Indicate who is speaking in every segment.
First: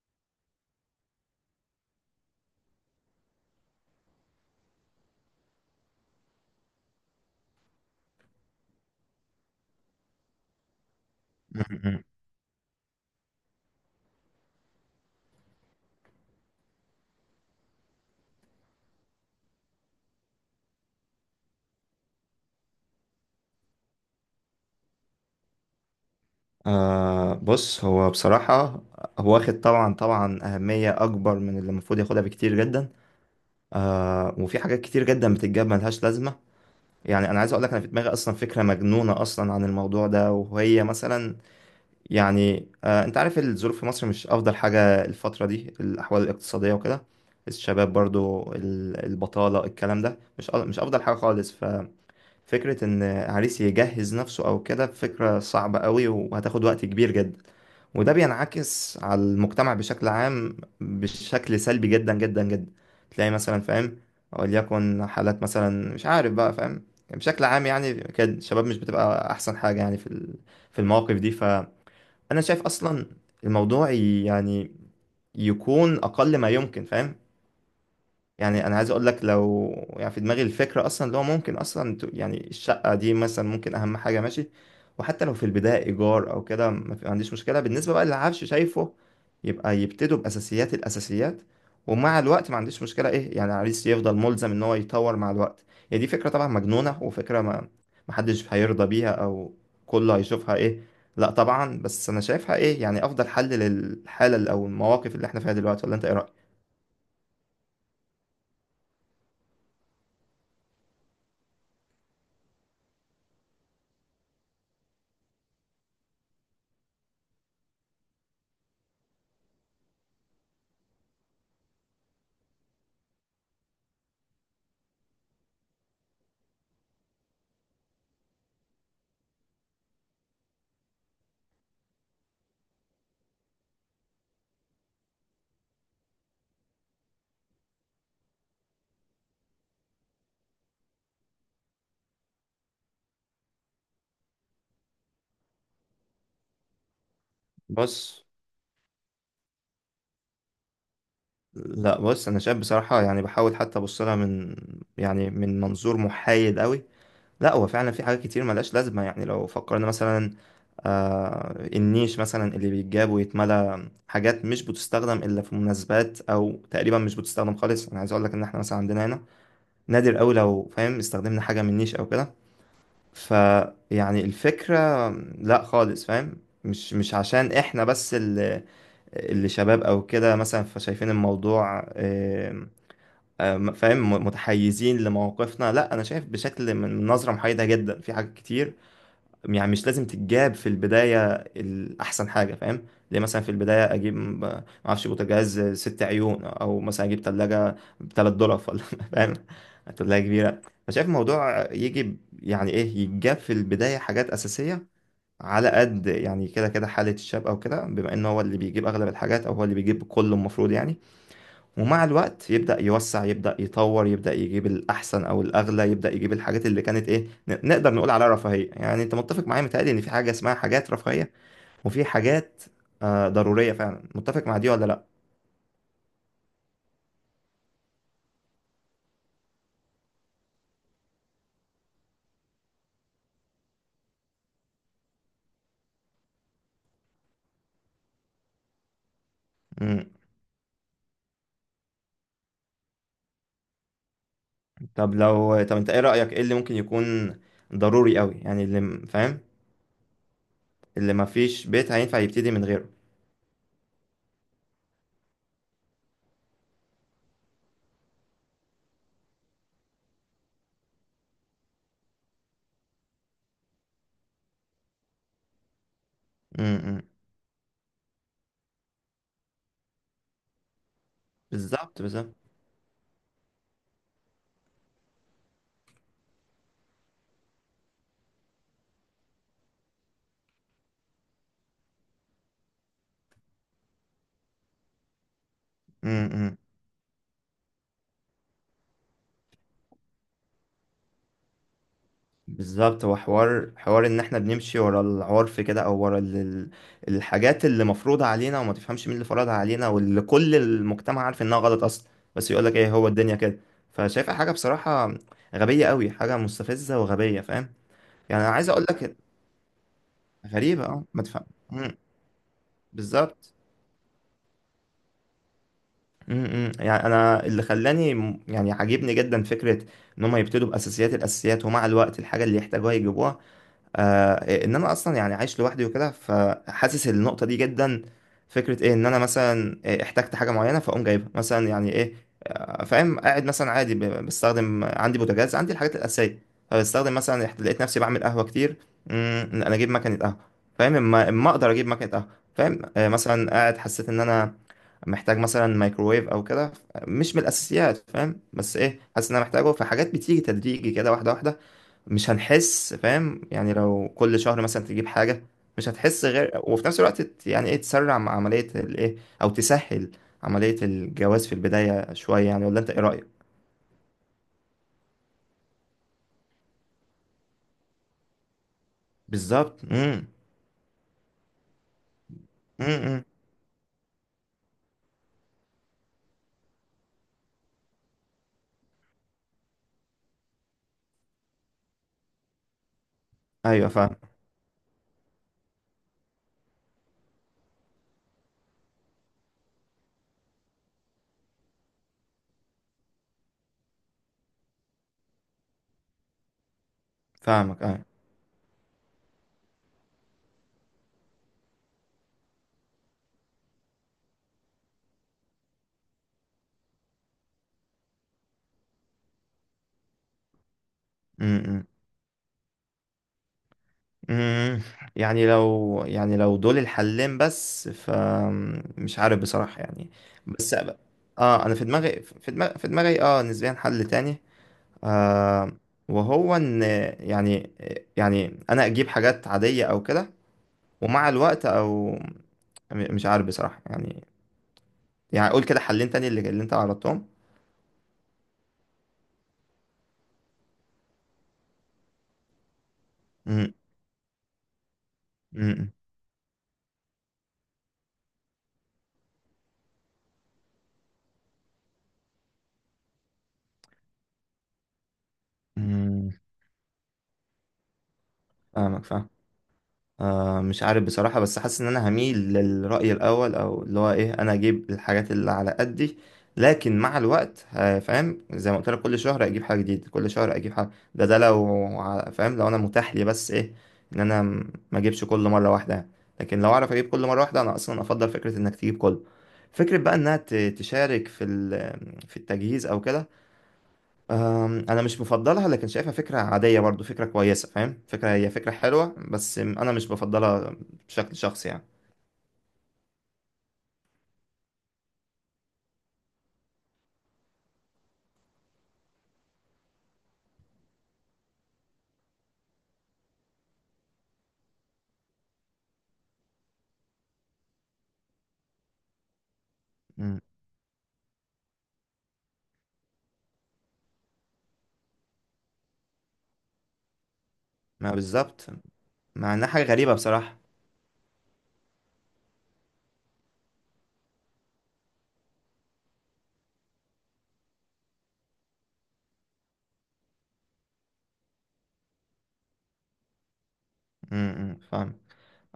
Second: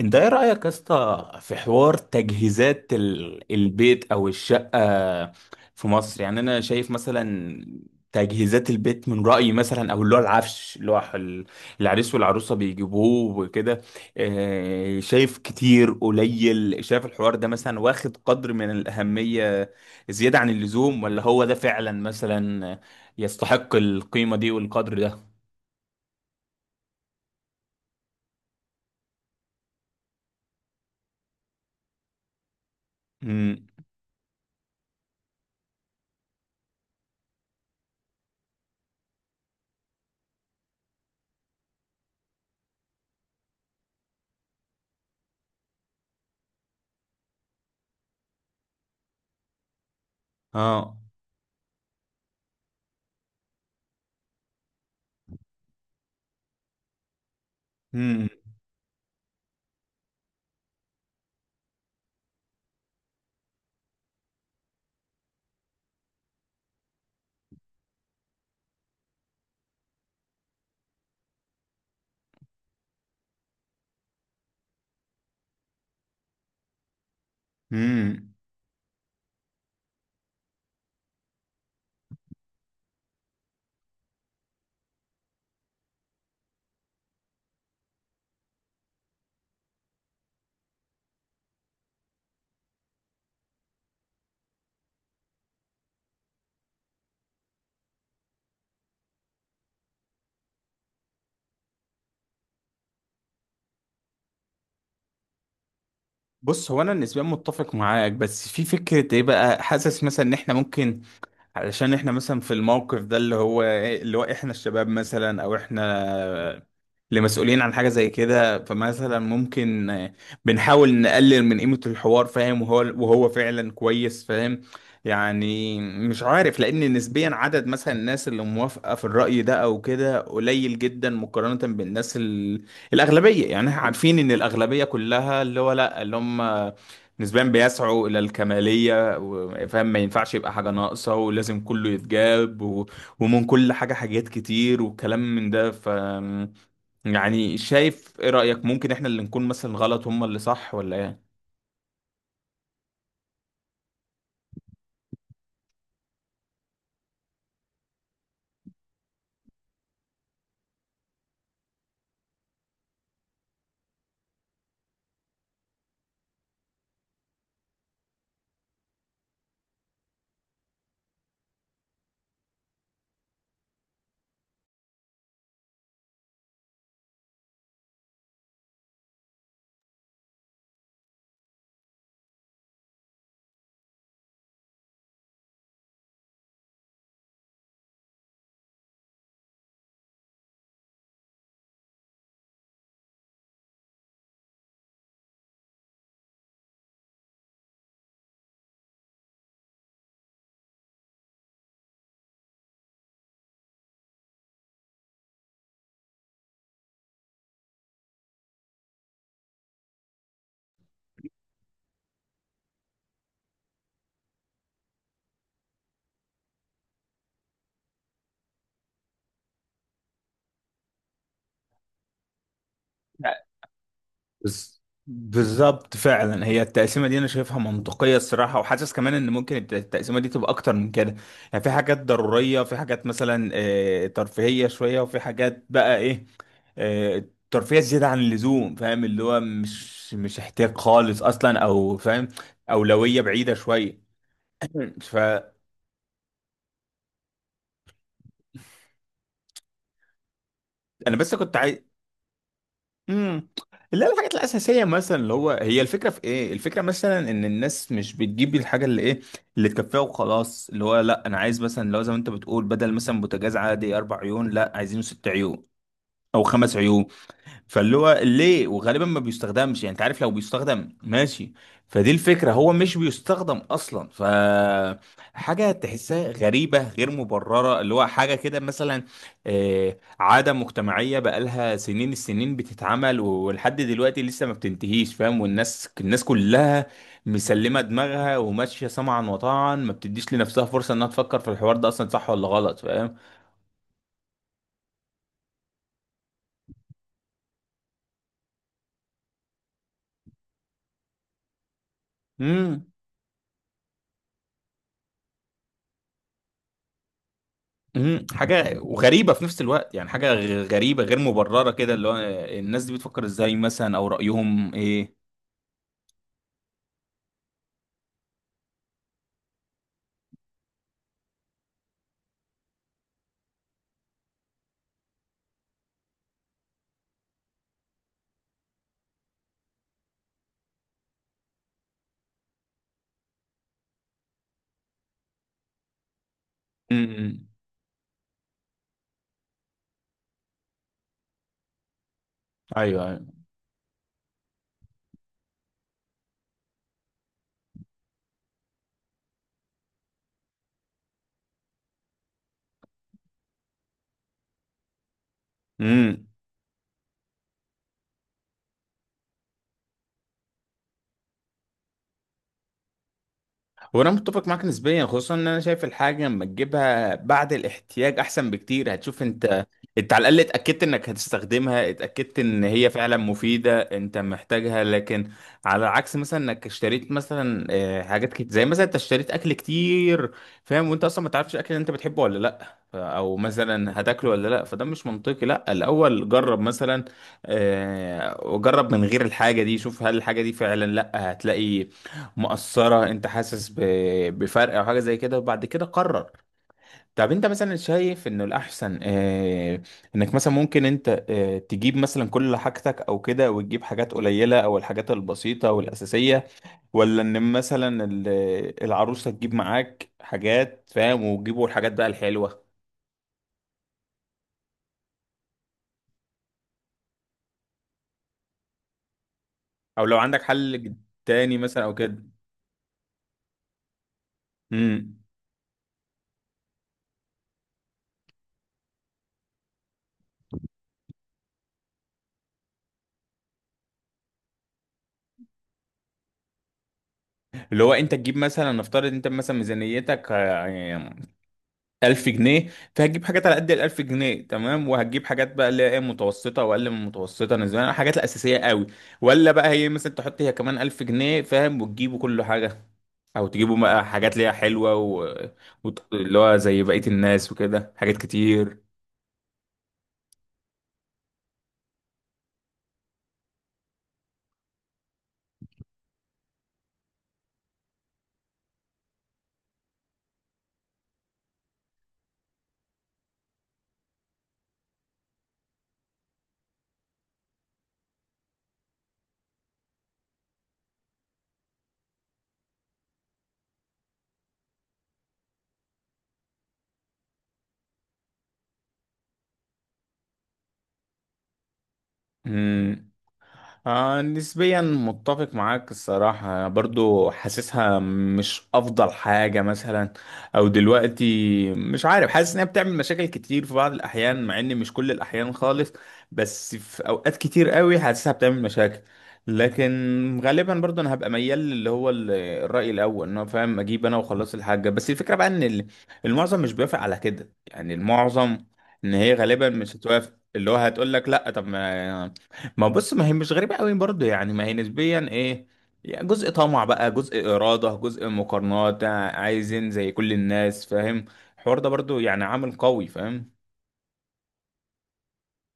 Speaker 1: انت ايه رأيك يا اسطى في حوار تجهيزات البيت او الشقة في مصر يعني انا شايف مثلا تجهيزات البيت من رأيي مثلا او اللي هو العفش اللي هو
Speaker 2: م-م.
Speaker 1: العريس والعروسة بيجيبوه وكده. اه، شايف كتير قليل، شايف الحوار ده مثلا واخد قدر من الأهمية زيادة عن اللزوم ولا هو ده فعلا مثلا يستحق القيمة دي والقدر ده؟
Speaker 2: بص، هو بصراحة هو واخد طبعا طبعا أهمية أكبر من اللي المفروض ياخدها بكتير جدا.
Speaker 1: امم
Speaker 2: وفي حاجات كتير جدا بتتجاب ملهاش لازمة. يعني أنا عايز أقول لك، أنا في دماغي أصلا فكرة مجنونة أصلا عن الموضوع ده، وهي مثلا يعني، أنت عارف الظروف في مصر مش أفضل حاجة، الفترة دي الأحوال الاقتصادية وكده، الشباب برضو البطالة، الكلام ده مش مش
Speaker 1: اه
Speaker 2: أفضل حاجة خالص. فكرة إن عريس يجهز نفسه أو كده فكرة صعبة قوي وهتاخد وقت كبير جدا، وده بينعكس على المجتمع بشكل عام بشكل سلبي جدا جدا جدا. تلاقي مثلا، فاهم، وليكن حالات مثلا مش عارف بقى، فاهم، بشكل عام يعني كده الشباب مش بتبقى أحسن حاجة يعني في في المواقف دي. فأنا شايف أصلا الموضوع يعني يكون أقل ما يمكن، فاهم.
Speaker 1: امم
Speaker 2: يعني انا عايز اقول لك لو، يعني في دماغي الفكره اصلا اللي هو ممكن اصلا يعني الشقه دي مثلا ممكن اهم حاجه، ماشي. وحتى لو في البدايه ايجار او كده، ما عنديش مشكله، بالنسبه بقى للعفش، شايفه، يبقى يبتدوا باساسيات الاساسيات. ومع الوقت ما عنديش مشكله، ايه يعني العريس يفضل ملزم ان هو يطور مع الوقت. هي دي فكره طبعا مجنونه، وفكره، ما حدش هيرضى بيها، او كله هيشوفها ايه، لا طبعا. بس انا شايفها ايه يعني افضل حل للحاله او المواقف اللي احنا فيها دلوقتي. ولا انت ايه رايك؟
Speaker 1: بص، هو انا نسبيا متفق معاك، بس في فكره، ايه بقى، حاسس مثلا ان احنا ممكن، علشان احنا مثلا في الموقف ده اللي هو إيه، اللي هو احنا الشباب مثلا او احنا لمسؤولين عن حاجة زي كده، فمثلا ممكن آه، بنحاول نقلل من قيمة الحوار، فاهم؟ وهو فعلا كويس، فاهم؟ يعني مش عارف، لأن نسبيا عدد مثلا الناس اللي موافقة في الرأي ده أو كده قليل جدا مقارنة بالناس ال... الأغلبية. يعني احنا عارفين إن الأغلبية كلها اللي هو لأ، اللي هم نسبيا بيسعوا إلى الكمالية فاهم، ما ينفعش يبقى حاجة ناقصة ولازم كله يتجاب و... ومن كل حاجة، حاجات كتير وكلام من ده. ف يعني شايف،
Speaker 2: بص،
Speaker 1: ايه رأيك، ممكن احنا اللي نكون مثلا غلط، هم اللي صح، ولا ايه؟
Speaker 2: لا، بص، انا شايف بصراحه، يعني بحاول حتى ابص لها يعني من منظور محايد قوي. لا، هو فعلا في حاجات كتير ملهاش لازمه. يعني لو فكرنا مثلا، النيش مثلا اللي بيتجاب ويتملى حاجات مش بتستخدم الا في مناسبات، او تقريبا مش بتستخدم خالص. انا عايز اقول لك ان احنا مثلا عندنا هنا نادر قوي لو، فاهم، استخدمنا حاجه من نيش او كده. فيعني الفكره، لا خالص، فاهم، مش عشان احنا بس اللي شباب او كده مثلا فشايفين الموضوع، فاهم، متحيزين لمواقفنا. لا، انا شايف بشكل من نظره محايده جدا في حاجات كتير. يعني مش لازم تتجاب في البدايه الاحسن حاجه، فاهم، ليه مثلا في البدايه اجيب ما اعرفش بوتاجاز ست عيون، او مثلا اجيب ثلاجه ب $3 ولا فاهم، ثلاجه كبيره. فشايف الموضوع يجي يعني ايه يتجاب في البدايه حاجات اساسيه على قد، يعني كده كده حاله الشاب او كده، بما ان هو اللي بيجيب اغلب الحاجات، او هو اللي بيجيب كله المفروض يعني. ومع الوقت يبدأ يوسع، يبدأ يطور، يبدأ يجيب الأحسن أو الأغلى، يبدأ يجيب الحاجات اللي كانت إيه نقدر نقول عليها رفاهية. يعني أنت متفق معايا، متهيألي إن في حاجة اسمها حاجات رفاهية، وفي حاجات
Speaker 1: لا،
Speaker 2: ضرورية فعلا. متفق مع دي ولا لأ؟
Speaker 1: بالظبط فعلا، هي التقسيمه دي انا شايفها منطقيه الصراحه، وحاسس كمان ان ممكن التقسيمه دي تبقى اكتر من كده. يعني في حاجات ضروريه، في حاجات مثلا آه، ترفيهيه شويه، وفي حاجات بقى ايه، آه، ترفيه زياده عن اللزوم، فاهم؟ اللي هو
Speaker 2: مم.
Speaker 1: مش مش احتياج خالص اصلا، او فاهم، اولويه بعيده شويه.
Speaker 2: طب
Speaker 1: فانا
Speaker 2: لو، طب أنت إيه رأيك، إيه اللي ممكن يكون ضروري أوي، يعني اللي فاهم، اللي
Speaker 1: بس كنت
Speaker 2: مفيش
Speaker 1: عايز،
Speaker 2: بيت هينفع يبتدي من غيره.
Speaker 1: امم لا، الحاجات الاساسيه مثلا، اللي هو هي الفكره في ايه، الفكره مثلا ان الناس مش بتجيب الحاجه اللي ايه، اللي تكفيها وخلاص. اللي هو لا، انا عايز مثلا، لو زي ما انت بتقول، بدل مثلا بوتاجاز عادي اربع عيون، لا عايزينه ست عيون او
Speaker 2: مم.
Speaker 1: خمس
Speaker 2: مم.
Speaker 1: عيون. فاللي هو ليه، وغالبا ما بيستخدمش؟ يعني انت عارف، لو بيستخدم ماشي،
Speaker 2: بالظبط
Speaker 1: فدي
Speaker 2: بالظبط.
Speaker 1: الفكرة، هو مش بيستخدم اصلا. ف حاجة تحسها غريبة غير مبررة، اللي هو حاجة كده مثلا آه، عادة مجتمعية بقالها سنين، السنين بتتعمل ولحد دلوقتي لسه ما بتنتهيش، فاهم؟ والناس
Speaker 2: مم. مم.
Speaker 1: كلها مسلمة دماغها وماشية سمعا وطاعا، ما بتديش لنفسها فرصة انها تفكر في الحوار ده اصلا صح ولا غلط.
Speaker 2: بالظبط، هو حوار، ان احنا بنمشي ورا العرف كده، او ورا الحاجات اللي مفروضة علينا، وما تفهمش مين اللي فرضها علينا، واللي كل المجتمع عارف انها غلط اصلا. بس يقولك
Speaker 1: فاهم،
Speaker 2: ايه، هو الدنيا كده. فشايفها حاجة بصراحة غبية قوي، حاجة مستفزة وغبية، فاهم.
Speaker 1: مم،
Speaker 2: يعني انا عايز
Speaker 1: حاجة
Speaker 2: اقولك
Speaker 1: وغريبة في نفس الوقت، يعني حاجة
Speaker 2: غريبة،
Speaker 1: غريبة غير
Speaker 2: ما تفهم،
Speaker 1: مبررة كده، اللي هو الناس دي بتفكر
Speaker 2: بالظبط.
Speaker 1: ازاي مثلا، او رأيهم ايه؟
Speaker 2: يعني انا اللي خلاني، يعني عاجبني جدا فكرة ان هم يبتدوا باساسيات الاساسيات، ومع الوقت الحاجة اللي يحتاجوها يجيبوها. ان انا اصلا يعني عايش لوحدي وكده، فحاسس النقطه دي جدا. فكره ايه ان انا مثلا إيه احتجت حاجه معينه فاقوم جايبها، مثلا يعني ايه، فاهم، قاعد مثلا عادي بستخدم عندي بوتاجاز، عندي الحاجات الاساسيه. فبستخدم مثلا،
Speaker 1: امم،
Speaker 2: لقيت نفسي بعمل قهوه كتير. انا اجيب مكنه قهوه، فاهم، اما اقدر اجيب مكنه قهوه، فاهم.
Speaker 1: ايوه ايوه،
Speaker 2: مثلا قاعد حسيت ان انا محتاج مثلا مايكروويف او كده، مش من الاساسيات، فاهم، بس ايه حاسس ان انا محتاجه. فحاجات بتيجي تدريجي كده، واحده واحده، مش هنحس، فاهم، يعني لو كل شهر مثلا تجيب حاجة مش هتحس.
Speaker 1: امم.
Speaker 2: غير وفي نفس الوقت يعني ايه تسرع مع عملية الايه، او تسهل عملية الجواز في البداية شوية يعني. ولا انت ايه رأيك؟
Speaker 1: هو انا متفق معاك نسبيا، خصوصا ان انا شايف الحاجه لما تجيبها بعد الاحتياج احسن بكتير، هتشوف انت.
Speaker 2: بالظبط.
Speaker 1: انت
Speaker 2: امم.
Speaker 1: على الاقل اتاكدت انك هتستخدمها، اتاكدت ان هي فعلا
Speaker 2: امم.
Speaker 1: مفيده، انت محتاجها. لكن على عكس مثلا، انك اشتريت مثلا آه، حاجات كتير، زي مثلا انت اشتريت اكل كتير، فاهم، وانت اصلا ما تعرفش الاكل اللي انت بتحبه ولا لا، او
Speaker 2: ايوه.
Speaker 1: مثلا
Speaker 2: فاهم.
Speaker 1: هتاكله ولا لا. فده مش منطقي، لا الاول جرب مثلا آه، وجرب من غير الحاجه دي، شوف هل الحاجه دي فعلا لا هتلاقي مؤثرة، انت حاسس بفرق او حاجة زي كده، وبعد كده قرر. طب انت مثلا
Speaker 2: فاهمك. ايوه.
Speaker 1: شايف انه الاحسن، اه، انك مثلا ممكن انت اه تجيب مثلا كل حاجتك او كده، وتجيب حاجات قليلة او الحاجات البسيطة والاساسية، ولا ان مثلا العروسة تجيب معاك حاجات، فاهم، وتجيبوا
Speaker 2: امم.
Speaker 1: الحاجات بقى الحلوة؟
Speaker 2: امم. يعني لو، يعني لو دول الحلين بس، فمش عارف بصراحة
Speaker 1: او
Speaker 2: يعني.
Speaker 1: لو عندك
Speaker 2: بس،
Speaker 1: حل تاني
Speaker 2: اه انا
Speaker 1: مثلا
Speaker 2: في
Speaker 1: او
Speaker 2: دماغي
Speaker 1: كده.
Speaker 2: في دماغي في دماغي نسبيا حل تاني،
Speaker 1: امم،
Speaker 2: آه وهو ان، يعني، انا اجيب حاجات عادية او كده، ومع الوقت، او مش عارف بصراحة يعني. يعني اقول كده حلين تاني اللي انت عرضتهم.
Speaker 1: اللي هو انت تجيب مثلا، نفترض انت مثلا ميزانيتك آه، 1000 جنيه، فهتجيب حاجات على قد
Speaker 2: امم.
Speaker 1: ال 1000 جنيه، تمام، وهتجيب حاجات بقى اللي هي
Speaker 2: امم.
Speaker 1: إيه، متوسطه واقل من متوسطه نسبيا، الحاجات الاساسيه قوي. ولا بقى هي مثلا تحط هي كمان 1000 جنيه، فاهم، وتجيبوا كل حاجه، او تجيبوا بقى حاجات اللي هي حلوه و...
Speaker 2: أمم.
Speaker 1: اللي هو زي بقيه الناس وكده، حاجات كتير.
Speaker 2: فاهمك. فاهم. مش عارف بصراحة، بس حاسس إن أنا هميل للرأي الأول، أو اللي هو إيه، أنا أجيب الحاجات اللي على قدي. لكن مع الوقت، فاهم، زي ما قلت لك كل شهر أجيب حاجة جديدة، كل شهر أجيب حاجة، ده لو فاهم، لو أنا متاح لي بس إيه إن أنا ما أجيبش كل مرة واحدة يعني. لكن لو أعرف أجيب كل مرة واحدة، أنا أصلا أفضل فكرة إنك تجيب كله. فكرة بقى إنها تشارك في في التجهيز أو كده، انا مش مفضلها، لكن شايفها فكره عاديه برضو، فكره كويسه، فاهم، فكره، هي فكره حلوه، بس انا مش بفضلها بشكل شخصي يعني.
Speaker 1: امم، آه نسبيا متفق معاك الصراحة، برضو حاسسها مش أفضل حاجة مثلا أو دلوقتي، مش عارف، حاسس إنها بتعمل مشاكل كتير في بعض الأحيان، مع إن مش كل الأحيان خالص، بس في أوقات كتير قوي حاسسها بتعمل مشاكل.
Speaker 2: مم.
Speaker 1: لكن غالبا برضو أنا هبقى ميال اللي هو الرأي الأول، إن هو فاهم، أجيب أنا وخلاص الحاجة. بس الفكرة بقى إن المعظم مش بيوافق على كده، يعني
Speaker 2: ما
Speaker 1: المعظم
Speaker 2: بالظبط،
Speaker 1: إن هي
Speaker 2: مع انها
Speaker 1: غالبا
Speaker 2: حاجه
Speaker 1: مش
Speaker 2: غريبه
Speaker 1: هتوافق،
Speaker 2: بصراحه.
Speaker 1: اللي هو هتقول لك لا، طب ما، ما بص، ما هي مش غريبة قوي برضه، يعني ما هي نسبيا ايه، يعني جزء طمع بقى، جزء إرادة، جزء مقارنات، عايزين زي كل الناس، فاهم؟ الحوار ده برضه يعني عامل قوي، فاهم؟
Speaker 2: امم. فاهم.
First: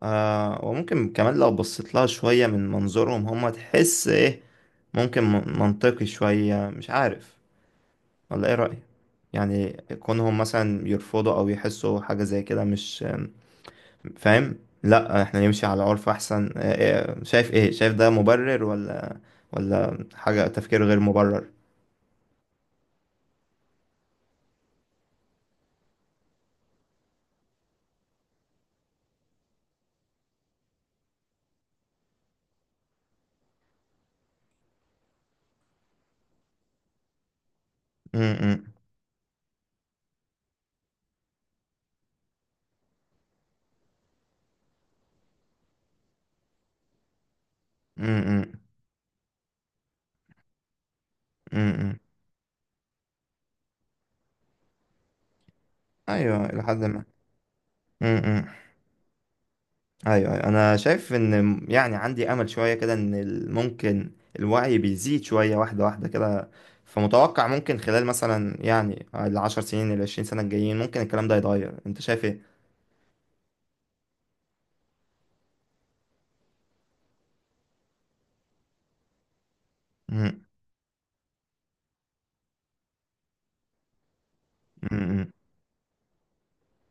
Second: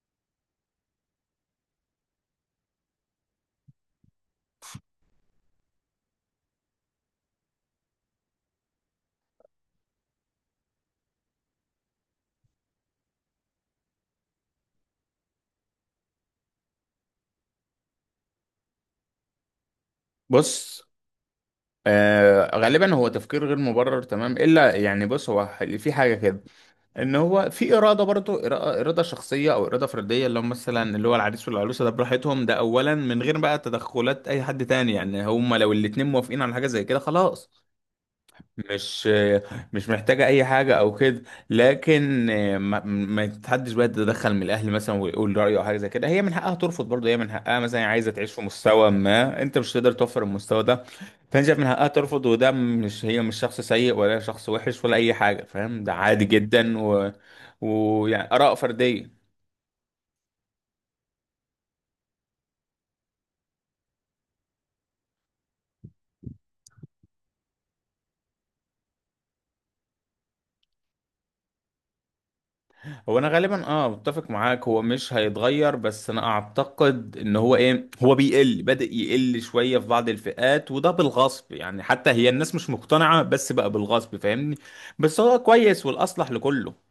Speaker 2: وممكن كمان لو بصيت لها شويه من منظورهم، هم تحس ايه، ممكن منطقي شويه، مش عارف، ولا ايه رايك؟ يعني كونهم مثلا يرفضوا او يحسوا حاجه زي كده، مش، فاهم، لا احنا نمشي على عرف احسن. شايف ايه، شايف ده مبرر، ولا، ولا حاجة
Speaker 1: بص
Speaker 2: تفكير غير مبرر.
Speaker 1: آه، غالبا هو تفكير غير مبرر تمام، الا يعني بص، هو في حاجة كده، ان هو في إرادة برضه، إرادة شخصية او إرادة فردية، اللي هم مثلا اللي هو العريس والعروسة ده براحتهم، ده اولا، من غير بقى تدخلات اي حد تاني. يعني هم لو الاتنين موافقين على حاجة زي كده خلاص،
Speaker 2: امم.
Speaker 1: مش مش محتاجة أي حاجة أو كده. لكن ما تحدش بقى تتدخل من الأهل مثلا ويقول رأيه أو حاجة زي كده. هي من حقها ترفض برضه، هي من حقها مثلا عايزة تعيش في
Speaker 2: امم.
Speaker 1: مستوى، ما أنت مش تقدر توفر المستوى ده، فأنت شايف من حقها
Speaker 2: امم.
Speaker 1: ترفض. وده مش، هي مش شخص سيء ولا شخص وحش ولا أي حاجة، فاهم؟ ده عادي
Speaker 2: ايوه. الى حد
Speaker 1: جدا
Speaker 2: ما.
Speaker 1: و... ويعني آراء
Speaker 2: امم.
Speaker 1: فردية.
Speaker 2: ايوه أيوة. انا شايف ان يعني عندي امل شويه كده ان ممكن الوعي بيزيد شويه واحده واحده كده. فمتوقع ممكن خلال مثلا يعني العشر سنين العشرين سنه الجايين ممكن الكلام ده يتغير، انت شايف ايه؟
Speaker 1: هو انا غالبا اه متفق معاك، هو مش هيتغير، بس انا اعتقد ان هو ايه، هو بيقل، بدأ يقل شوية في بعض الفئات، وده بالغصب، يعني حتى هي الناس مش مقتنعة، بس بقى بالغصب، فاهمني؟ بس
Speaker 2: امم.
Speaker 1: هو كويس والاصلح لكله.